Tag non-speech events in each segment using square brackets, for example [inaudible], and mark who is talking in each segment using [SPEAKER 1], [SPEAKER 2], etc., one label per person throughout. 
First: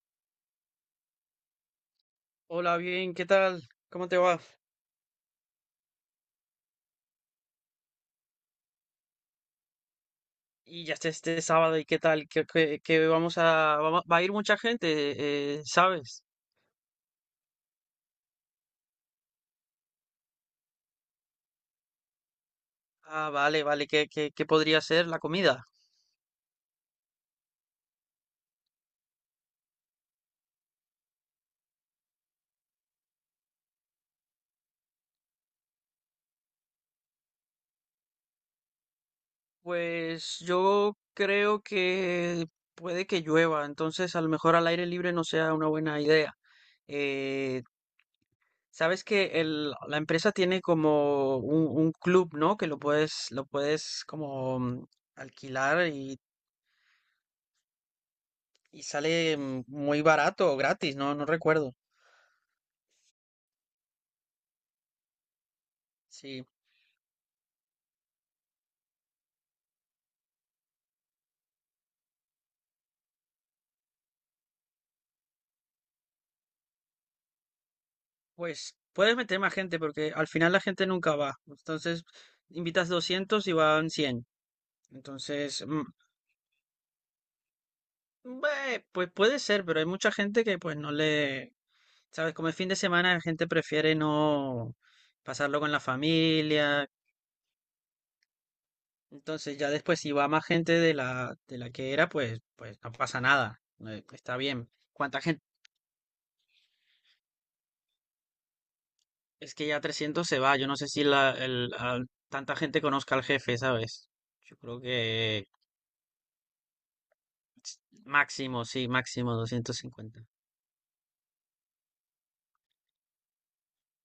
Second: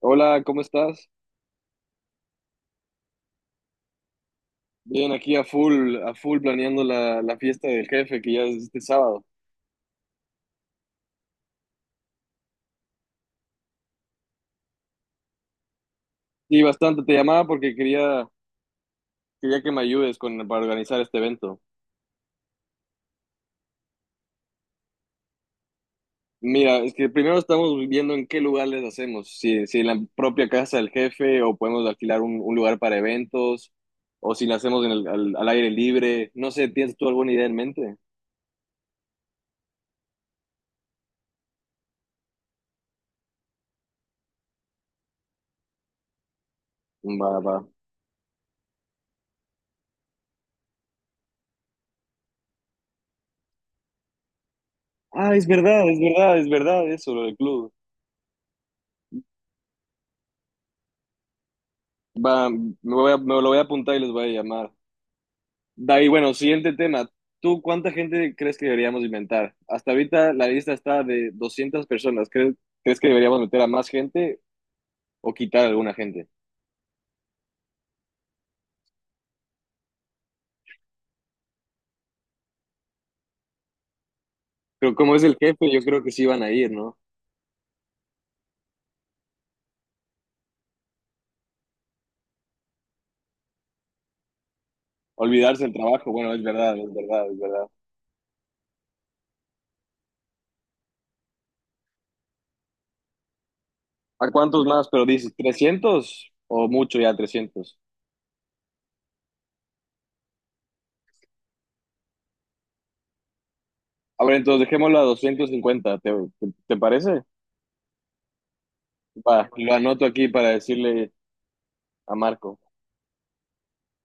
[SPEAKER 1] Hola, ¿cómo estás?
[SPEAKER 2] Hola, bien, ¿qué tal? ¿Cómo te va?
[SPEAKER 1] Bien, aquí a full planeando la fiesta del jefe que ya es este sábado.
[SPEAKER 2] Y ya está este sábado, ¿y qué tal? Que va a ir mucha gente, ¿sabes?
[SPEAKER 1] Sí, bastante. Te llamaba porque quería que me ayudes con, para organizar este evento.
[SPEAKER 2] Ah, vale, vale, ¿qué podría ser la comida?
[SPEAKER 1] Mira, es que primero estamos viendo en qué lugares hacemos, si en la propia casa del jefe o podemos alquilar un lugar para eventos o si lo hacemos en el, al aire libre. No sé, ¿tienes tú alguna idea en mente?
[SPEAKER 2] Pues yo creo que puede que llueva, entonces a lo mejor al aire libre no sea una buena idea.
[SPEAKER 1] Va, va.
[SPEAKER 2] Eh, sabes que la empresa tiene como un club, ¿no? Que lo puedes como
[SPEAKER 1] Ah, es
[SPEAKER 2] alquilar.
[SPEAKER 1] verdad, es verdad, es verdad eso, lo del club.
[SPEAKER 2] Y sale muy barato o gratis, no recuerdo.
[SPEAKER 1] Va, me lo voy a apuntar y les voy a llamar. David, bueno,
[SPEAKER 2] Sí,
[SPEAKER 1] siguiente tema. ¿Tú cuánta gente crees que deberíamos inventar? Hasta ahorita la lista está de 200 personas. ¿Crees, crees que deberíamos meter a más gente o quitar a alguna gente?
[SPEAKER 2] pues puedes meter más gente porque al final la gente nunca va. Entonces, invitas 200 y van 100.
[SPEAKER 1] Pero como es el
[SPEAKER 2] Entonces,
[SPEAKER 1] jefe, yo creo que sí van a ir, ¿no?
[SPEAKER 2] pues puede ser, pero hay mucha gente que pues no le... ¿Sabes? Como es fin de semana, la gente prefiere no pasarlo
[SPEAKER 1] Olvidarse el
[SPEAKER 2] con la
[SPEAKER 1] trabajo. Bueno, es verdad,
[SPEAKER 2] familia.
[SPEAKER 1] es verdad, es verdad.
[SPEAKER 2] Entonces, ya después si va más gente de la que era, pues no pasa nada.
[SPEAKER 1] ¿A
[SPEAKER 2] Está
[SPEAKER 1] cuántos
[SPEAKER 2] bien.
[SPEAKER 1] más? Pero
[SPEAKER 2] ¿Cuánta
[SPEAKER 1] dices,
[SPEAKER 2] gente?
[SPEAKER 1] trescientos o mucho ya trescientos.
[SPEAKER 2] Es que ya 300 se va. Yo no sé si tanta gente conozca al jefe, ¿sabes?
[SPEAKER 1] A ver,
[SPEAKER 2] Yo
[SPEAKER 1] entonces
[SPEAKER 2] creo
[SPEAKER 1] dejémoslo a
[SPEAKER 2] que
[SPEAKER 1] 250, ¿te, te, te parece?
[SPEAKER 2] máximo, sí, máximo
[SPEAKER 1] Va, lo
[SPEAKER 2] doscientos
[SPEAKER 1] anoto
[SPEAKER 2] cincuenta
[SPEAKER 1] aquí para decirle a Marco.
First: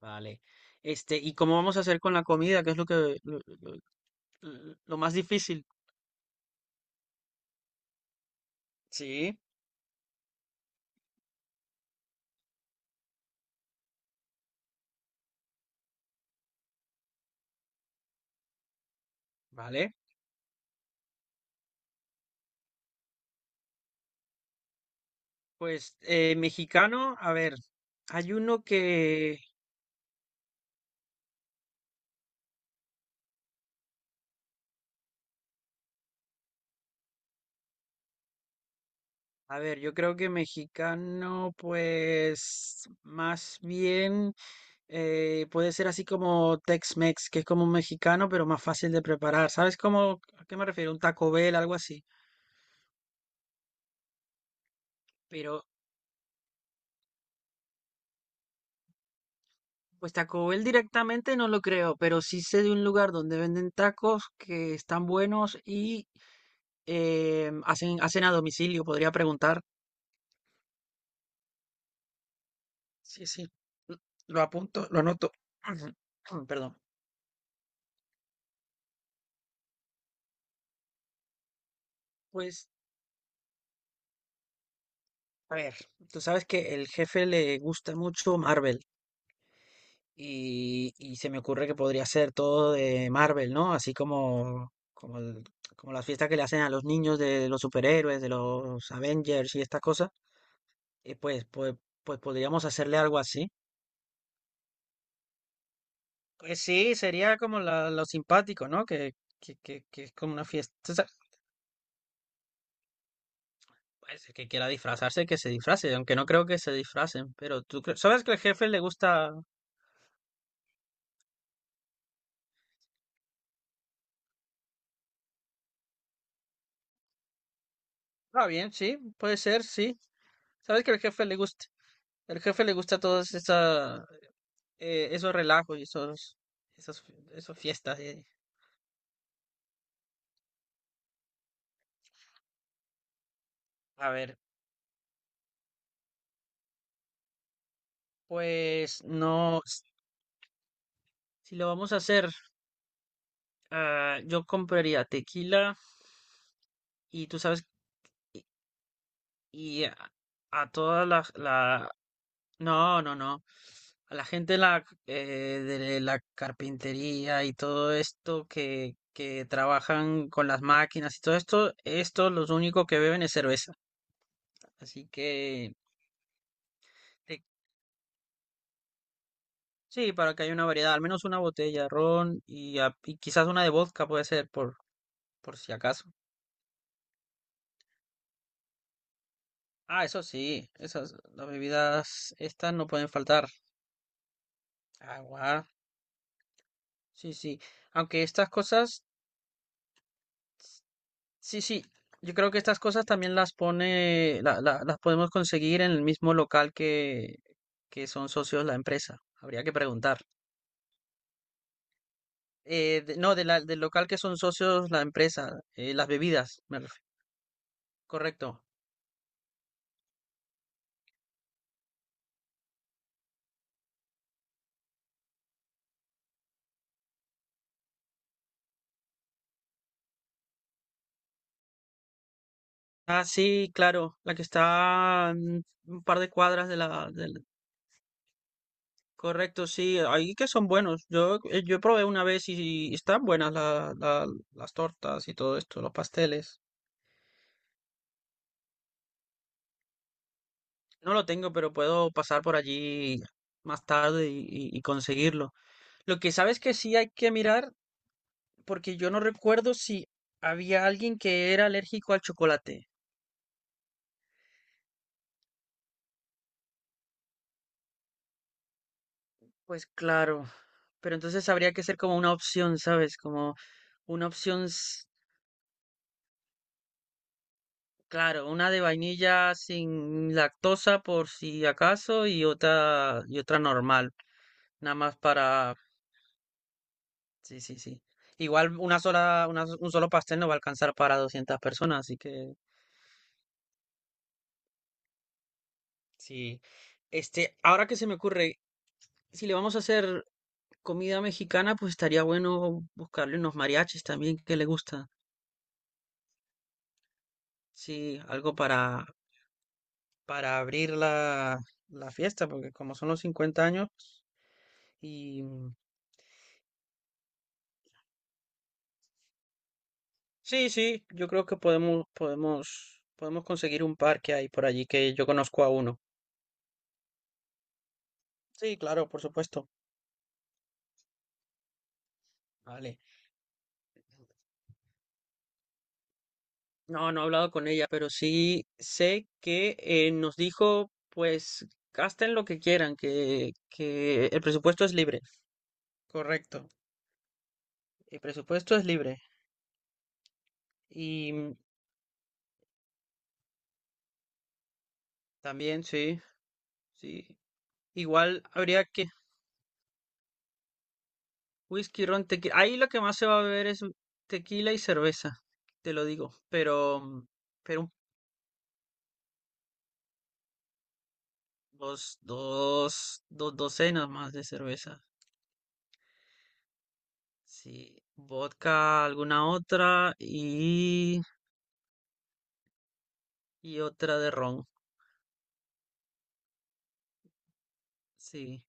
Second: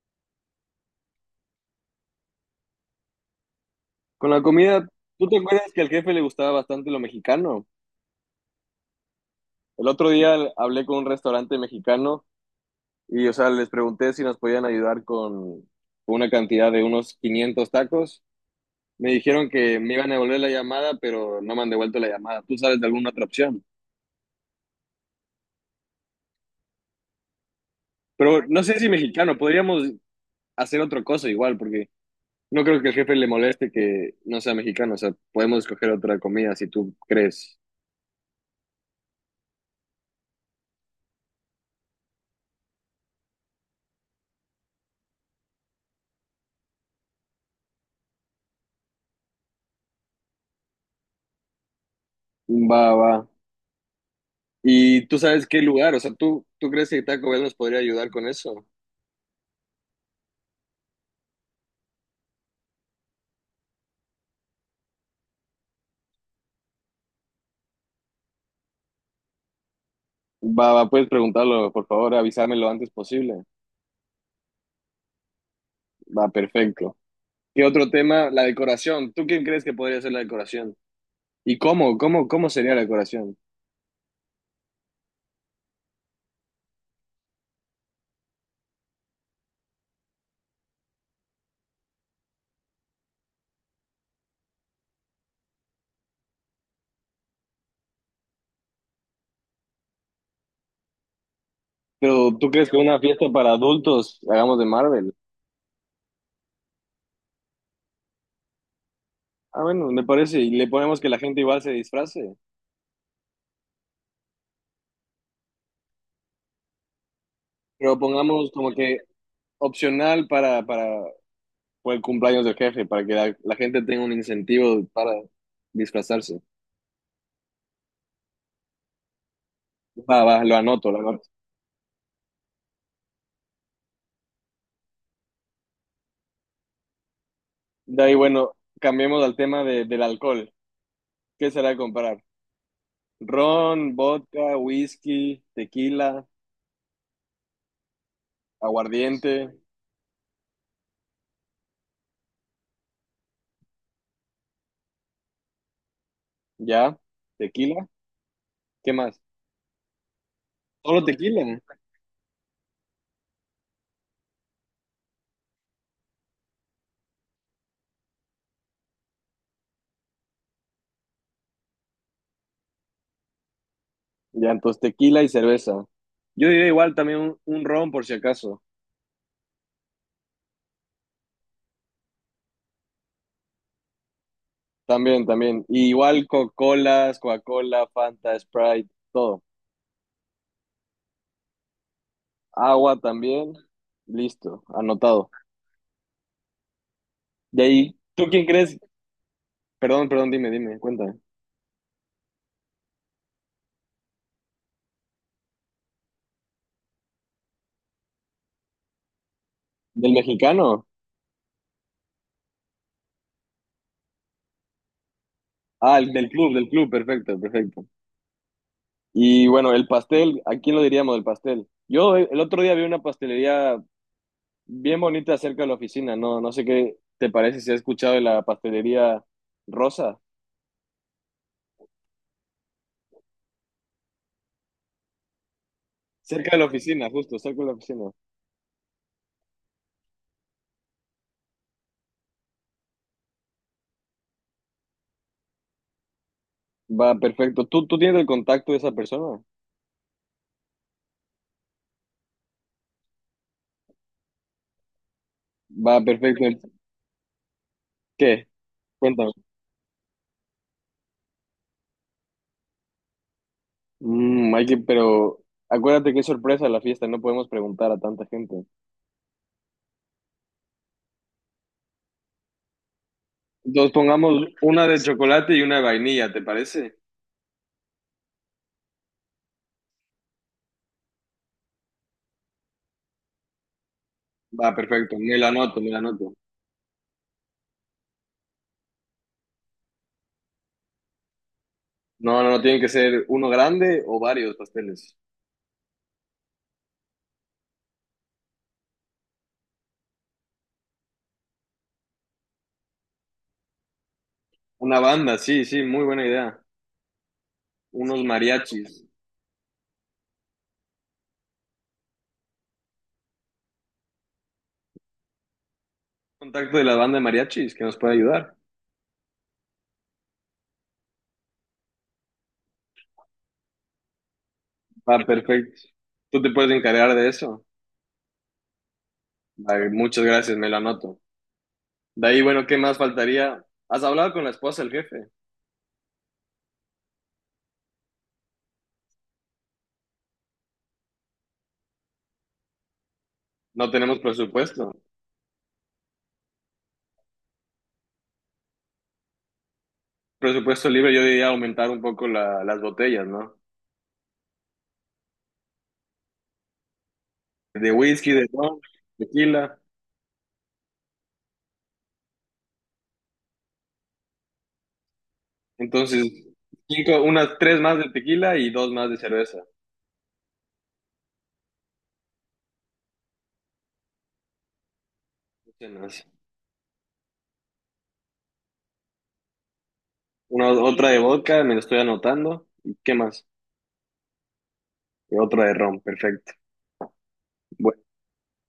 [SPEAKER 2] Vale. Este, ¿y cómo vamos a hacer con la comida? ¿Qué es lo que lo, lo-
[SPEAKER 1] Con la comida,
[SPEAKER 2] lo más
[SPEAKER 1] ¿tú te
[SPEAKER 2] difícil?
[SPEAKER 1] acuerdas que al jefe le gustaba bastante lo mexicano?
[SPEAKER 2] Sí,
[SPEAKER 1] El otro día hablé con un restaurante mexicano y, o sea, les pregunté si nos podían ayudar con una cantidad de unos 500 tacos. Me dijeron que
[SPEAKER 2] vale.
[SPEAKER 1] me iban a devolver la llamada, pero no me han devuelto la llamada. ¿Tú sabes de alguna otra opción?
[SPEAKER 2] Pues mexicano, a ver, hay
[SPEAKER 1] Pero no
[SPEAKER 2] uno
[SPEAKER 1] sé si mexicano,
[SPEAKER 2] que...
[SPEAKER 1] podríamos hacer otra cosa igual, porque no creo que el jefe le moleste que no sea mexicano. O sea, podemos escoger otra comida si tú crees.
[SPEAKER 2] A ver, yo creo que mexicano, pues más bien puede ser así como Tex-Mex, que es como un mexicano, pero más fácil de preparar. ¿Sabes cómo, a qué me refiero? Un Taco Bell, algo así.
[SPEAKER 1] Va, va. ¿Y tú sabes
[SPEAKER 2] Pero,
[SPEAKER 1] qué lugar? O sea, tú crees que Taco Bell nos podría ayudar con eso?
[SPEAKER 2] pues Taco Bell directamente no lo creo, pero sí sé de un lugar donde venden tacos que están buenos y hacen a domicilio. Podría preguntar.
[SPEAKER 1] Va, va, puedes preguntarlo, por favor, avísame lo antes
[SPEAKER 2] Sí,
[SPEAKER 1] posible.
[SPEAKER 2] sí. l- Lo apunto, lo anoto. [clears throat]
[SPEAKER 1] Va,
[SPEAKER 2] Perdón.
[SPEAKER 1] perfecto. ¿Qué otro tema? La decoración. ¿Tú quién crees que podría ser la decoración? ¿Y cómo? Cómo
[SPEAKER 2] Pues.
[SPEAKER 1] sería la decoración?
[SPEAKER 2] A ver, tú sabes que el jefe le gusta mucho Marvel y se me ocurre que podría ser todo de Marvel, ¿no? Así como como las fiestas que le hacen a los niños de los superhéroes, de los Avengers y estas cosas. eh, pues, pues, pues
[SPEAKER 1] Pero ¿tú
[SPEAKER 2] podríamos
[SPEAKER 1] crees que
[SPEAKER 2] hacerle
[SPEAKER 1] una
[SPEAKER 2] algo
[SPEAKER 1] fiesta
[SPEAKER 2] así.
[SPEAKER 1] para adultos hagamos de Marvel?
[SPEAKER 2] Pues sí, sería como lo simpático, ¿no? Que, que,
[SPEAKER 1] Ah,
[SPEAKER 2] que,
[SPEAKER 1] bueno, me
[SPEAKER 2] que es como
[SPEAKER 1] parece.
[SPEAKER 2] una
[SPEAKER 1] Y le
[SPEAKER 2] fiesta. O
[SPEAKER 1] ponemos
[SPEAKER 2] sea...
[SPEAKER 1] que la gente igual se disfrace.
[SPEAKER 2] Pues el que quiera disfrazarse, que se disfrace, aunque no creo que se disfracen, pero tú
[SPEAKER 1] Pero
[SPEAKER 2] sabes que el
[SPEAKER 1] pongamos
[SPEAKER 2] jefe
[SPEAKER 1] como
[SPEAKER 2] le
[SPEAKER 1] que
[SPEAKER 2] gusta...
[SPEAKER 1] opcional para, por el cumpleaños del jefe, para que la gente tenga un incentivo para disfrazarse.
[SPEAKER 2] Ah, bien, sí, puede ser, sí.
[SPEAKER 1] Va, va, lo
[SPEAKER 2] Sabes
[SPEAKER 1] anoto,
[SPEAKER 2] que
[SPEAKER 1] lo anoto.
[SPEAKER 2] al jefe le gusta todos esa, esos relajos y esos, esos fiestas.
[SPEAKER 1] De ahí, bueno, cambiemos al del alcohol. ¿Qué será comprar? Ron,
[SPEAKER 2] A ver,
[SPEAKER 1] vodka, whisky, tequila,
[SPEAKER 2] pues
[SPEAKER 1] aguardiente,
[SPEAKER 2] no, si lo vamos a hacer, yo compraría tequila
[SPEAKER 1] ya,
[SPEAKER 2] y tú sabes,
[SPEAKER 1] tequila,
[SPEAKER 2] y,
[SPEAKER 1] ¿qué más?
[SPEAKER 2] y a
[SPEAKER 1] Solo
[SPEAKER 2] toda
[SPEAKER 1] tequila.
[SPEAKER 2] no, no, no, a la gente la, de la carpintería y todo esto que trabajan con las máquinas y todo esto, esto los único que beben es cerveza.
[SPEAKER 1] Ya, entonces
[SPEAKER 2] Así
[SPEAKER 1] tequila y
[SPEAKER 2] que...
[SPEAKER 1] cerveza. Yo diría igual también un ron por si acaso.
[SPEAKER 2] Sí, para que haya una variedad, al menos una botella de ron y, y quizás una de vodka puede ser,
[SPEAKER 1] También,
[SPEAKER 2] por
[SPEAKER 1] también.
[SPEAKER 2] si
[SPEAKER 1] Y
[SPEAKER 2] acaso.
[SPEAKER 1] igual Coca-Colas, Coca-Cola, Fanta, Sprite, todo.
[SPEAKER 2] Ah, eso sí, esas, las bebidas estas no
[SPEAKER 1] Agua
[SPEAKER 2] pueden faltar.
[SPEAKER 1] también. Listo, anotado.
[SPEAKER 2] Agua, sí, sí.
[SPEAKER 1] De ahí,
[SPEAKER 2] Aunque
[SPEAKER 1] ¿tú quién
[SPEAKER 2] estas
[SPEAKER 1] crees?
[SPEAKER 2] cosas,
[SPEAKER 1] Perdón, perdón, dime, dime, cuéntame.
[SPEAKER 2] sí, sí, yo creo que estas cosas también las pone, las podemos conseguir en el mismo local que son socios la empresa. Habría que
[SPEAKER 1] ¿Del
[SPEAKER 2] preguntar.
[SPEAKER 1] mexicano?
[SPEAKER 2] No, del local que son socios la empresa,
[SPEAKER 1] Ah,
[SPEAKER 2] las
[SPEAKER 1] el
[SPEAKER 2] bebidas,
[SPEAKER 1] del
[SPEAKER 2] me
[SPEAKER 1] club,
[SPEAKER 2] refiero.
[SPEAKER 1] perfecto, perfecto.
[SPEAKER 2] Correcto.
[SPEAKER 1] Y bueno, el pastel, ¿a quién lo diríamos del pastel? Yo el otro día vi una pastelería bien bonita cerca de la oficina, no, no sé qué te parece si has escuchado de la pastelería Rosa,
[SPEAKER 2] Ah, sí, claro, la que está un par de
[SPEAKER 1] cerca de la
[SPEAKER 2] cuadras
[SPEAKER 1] oficina, justo, cerca de la oficina.
[SPEAKER 2] correcto, sí, ahí que son buenos. Yo, yo probé una vez y están buenas las tortas y todo esto, los pasteles.
[SPEAKER 1] Va, perfecto. Tú tienes el contacto de esa persona?
[SPEAKER 2] No lo tengo, pero puedo pasar por allí más tarde y conseguirlo.
[SPEAKER 1] Va,
[SPEAKER 2] Lo que sabes
[SPEAKER 1] perfecto.
[SPEAKER 2] que sí hay que mirar,
[SPEAKER 1] ¿Qué?
[SPEAKER 2] porque yo no
[SPEAKER 1] Cuéntame.
[SPEAKER 2] recuerdo si había alguien que era alérgico al chocolate.
[SPEAKER 1] Mm, hay que, pero acuérdate que es sorpresa la fiesta, no podemos preguntar a tanta gente.
[SPEAKER 2] Pues claro, pero entonces habría que ser como una opción, ¿sabes? Como
[SPEAKER 1] Entonces
[SPEAKER 2] una
[SPEAKER 1] pongamos
[SPEAKER 2] opción.
[SPEAKER 1] una de chocolate y una de vainilla, ¿te parece?
[SPEAKER 2] Claro, una de vainilla sin lactosa por si acaso y otra normal,
[SPEAKER 1] Va,
[SPEAKER 2] nada
[SPEAKER 1] perfecto,
[SPEAKER 2] más
[SPEAKER 1] me la
[SPEAKER 2] para
[SPEAKER 1] anoto, me la anoto.
[SPEAKER 2] sí, sí, sí. Igual una sola una s- un solo pastel no va a alcanzar para 200 personas, así
[SPEAKER 1] No, no,
[SPEAKER 2] que
[SPEAKER 1] no, tienen que ser uno grande o varios pasteles.
[SPEAKER 2] sí. Este, ahora que se me ocurre, si le vamos a hacer comida mexicana, pues estaría bueno buscarle unos mariachis también que le
[SPEAKER 1] Una
[SPEAKER 2] gusta.
[SPEAKER 1] banda, sí, sí, muy buena idea. Unos
[SPEAKER 2] Sí,
[SPEAKER 1] sí,
[SPEAKER 2] algo
[SPEAKER 1] mariachis.
[SPEAKER 2] para abrir la fiesta, porque como son los 50 años y
[SPEAKER 1] Contacto de la banda de mariachis que nos puede ayudar.
[SPEAKER 2] Sí, sí, yo creo que podemos conseguir un par que hay por allí que
[SPEAKER 1] Va,
[SPEAKER 2] yo conozco a
[SPEAKER 1] perfecto.
[SPEAKER 2] uno.
[SPEAKER 1] Tú te puedes encargar de eso.
[SPEAKER 2] Sí, claro, por supuesto.
[SPEAKER 1] Va, muchas gracias, me lo anoto. De ahí, bueno, ¿qué más
[SPEAKER 2] Vale.
[SPEAKER 1] faltaría? ¿Has hablado con la esposa del jefe?
[SPEAKER 2] No, no he hablado con ella, pero sí sé que nos dijo, pues, gasten lo que quieran,
[SPEAKER 1] No tenemos
[SPEAKER 2] que el presupuesto
[SPEAKER 1] presupuesto.
[SPEAKER 2] es libre. Correcto. El presupuesto es libre.
[SPEAKER 1] Presupuesto libre, yo
[SPEAKER 2] Y
[SPEAKER 1] diría aumentar un poco las botellas, ¿no?
[SPEAKER 2] también, sí, sí.
[SPEAKER 1] De whisky,
[SPEAKER 2] Igual
[SPEAKER 1] de ron,
[SPEAKER 2] habría que
[SPEAKER 1] tequila.
[SPEAKER 2] whisky, ron, tequila. Ahí lo que más se va a beber es tequila y cerveza, te lo
[SPEAKER 1] Entonces,
[SPEAKER 2] digo.
[SPEAKER 1] cinco, unas tres
[SPEAKER 2] Pero un...
[SPEAKER 1] más de tequila y dos más de cerveza.
[SPEAKER 2] Dos docenas más de cerveza.
[SPEAKER 1] No sé, no.
[SPEAKER 2] Sí, vodka, alguna otra
[SPEAKER 1] Una, otra de vodka, me lo estoy anotando. ¿Y qué más?
[SPEAKER 2] y otra de ron.
[SPEAKER 1] Y otra de ron, perfecto. Bueno,
[SPEAKER 2] Sí.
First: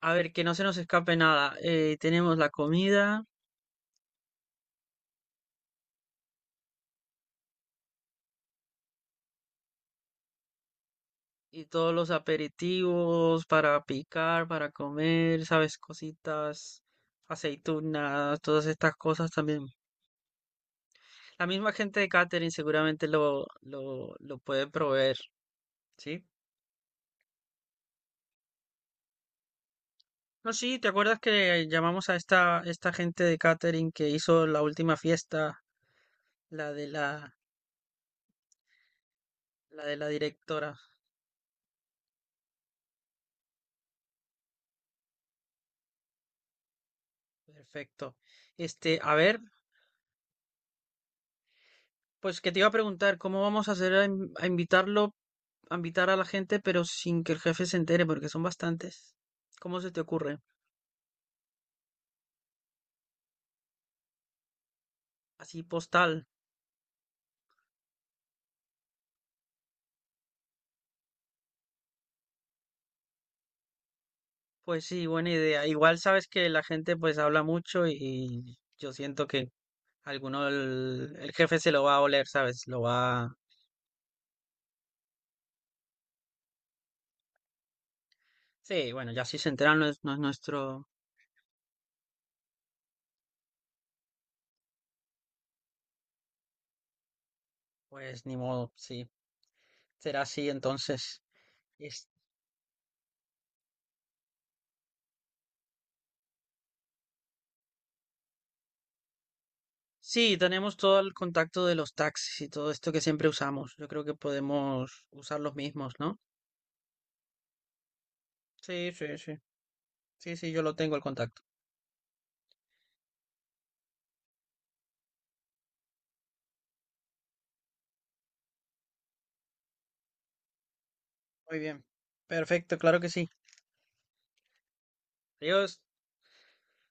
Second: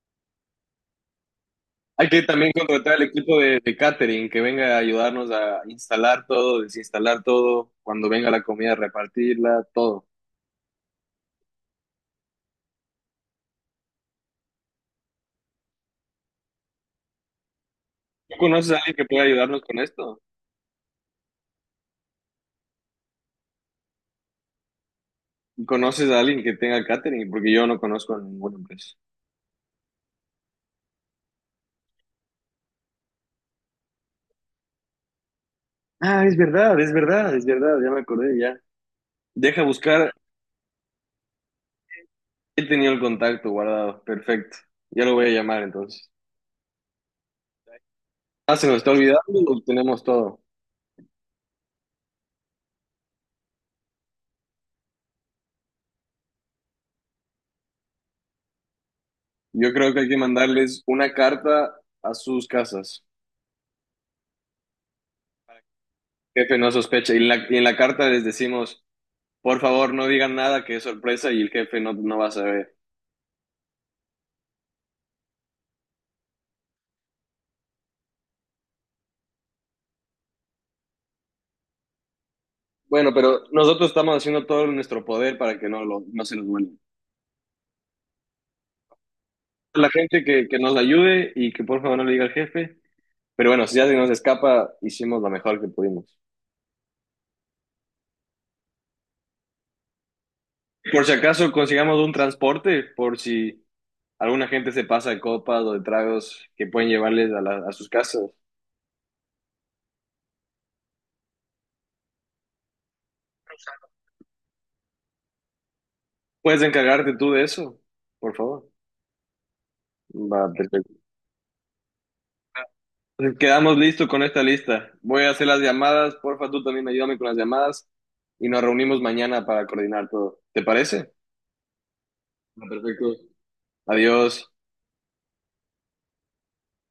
[SPEAKER 2] A ver, que no se nos escape nada.
[SPEAKER 1] hay que
[SPEAKER 2] Tenemos la
[SPEAKER 1] también contratar al
[SPEAKER 2] comida
[SPEAKER 1] equipo de catering que venga a ayudarnos a instalar todo, desinstalar todo, cuando venga la comida, repartirla, todo.
[SPEAKER 2] y todos los aperitivos para picar, para comer, sabes, cositas,
[SPEAKER 1] ¿Tú
[SPEAKER 2] aceitunas, todas
[SPEAKER 1] conoces a alguien
[SPEAKER 2] estas
[SPEAKER 1] que pueda
[SPEAKER 2] cosas
[SPEAKER 1] ayudarnos
[SPEAKER 2] también.
[SPEAKER 1] con esto?
[SPEAKER 2] La misma gente de catering seguramente lo puede proveer,
[SPEAKER 1] ¿Conoces a
[SPEAKER 2] ¿sí?
[SPEAKER 1] alguien que tenga catering? Porque yo no conozco a ninguna empresa.
[SPEAKER 2] No, sí, ¿te acuerdas que llamamos a esta gente de catering que hizo la última fiesta,
[SPEAKER 1] Ah, es
[SPEAKER 2] la
[SPEAKER 1] verdad,
[SPEAKER 2] de
[SPEAKER 1] es verdad,
[SPEAKER 2] la,
[SPEAKER 1] es verdad, ya me acordé, ya. Deja
[SPEAKER 2] la de la
[SPEAKER 1] buscar,
[SPEAKER 2] directora?
[SPEAKER 1] he tenido el contacto guardado, perfecto. Ya lo voy a llamar entonces.
[SPEAKER 2] Perfecto.
[SPEAKER 1] Ah, se nos está
[SPEAKER 2] Este, a ver,
[SPEAKER 1] olvidando, tenemos todo.
[SPEAKER 2] pues que te iba a preguntar, ¿cómo vamos a hacer a invitar a la gente, pero sin que el jefe se entere, porque son bastantes?
[SPEAKER 1] Yo
[SPEAKER 2] ¿Cómo se
[SPEAKER 1] creo que
[SPEAKER 2] te
[SPEAKER 1] hay que
[SPEAKER 2] ocurre?
[SPEAKER 1] mandarles una carta a sus casas.
[SPEAKER 2] Así postal.
[SPEAKER 1] Jefe no sospecha. Y en la carta les decimos, por favor, no digan nada, que es sorpresa y el jefe no, no va a saber.
[SPEAKER 2] Pues sí, buena idea. Igual sabes que la gente pues habla mucho y yo siento que alguno el jefe se lo va a oler, ¿sabes? Lo
[SPEAKER 1] Bueno,
[SPEAKER 2] va...
[SPEAKER 1] pero nosotros estamos haciendo todo en nuestro poder para que no, lo, no se nos vuelva.
[SPEAKER 2] Sí, bueno, ya si se enteran
[SPEAKER 1] La
[SPEAKER 2] no es
[SPEAKER 1] gente que nos
[SPEAKER 2] nuestro,
[SPEAKER 1] ayude y que por favor no le diga al jefe. Pero bueno, si ya se nos escapa, hicimos lo mejor que pudimos.
[SPEAKER 2] pues ni modo, sí, será así
[SPEAKER 1] Por si
[SPEAKER 2] entonces.
[SPEAKER 1] acaso consigamos
[SPEAKER 2] Es-
[SPEAKER 1] un transporte, por si alguna gente se pasa de copas o de tragos que pueden llevarles a, a sus casas.
[SPEAKER 2] Sí, tenemos todo el contacto de los taxis y todo esto que siempre usamos. Yo creo que podemos usar los mismos, ¿no?
[SPEAKER 1] Puedes encargarte tú de eso, por favor.
[SPEAKER 2] Sí, sí, sí. Sí,
[SPEAKER 1] Va,
[SPEAKER 2] sí, yo lo
[SPEAKER 1] perfecto.
[SPEAKER 2] tengo el contacto.
[SPEAKER 1] Entonces, quedamos listos con esta lista. Voy a hacer las llamadas. Porfa, tú también ayúdame con las llamadas y nos reunimos mañana para coordinar todo. ¿Te parece?
[SPEAKER 2] Muy bien.
[SPEAKER 1] Va,
[SPEAKER 2] Perfecto, claro que
[SPEAKER 1] perfecto.
[SPEAKER 2] sí.
[SPEAKER 1] Adiós.
[SPEAKER 2] Adiós.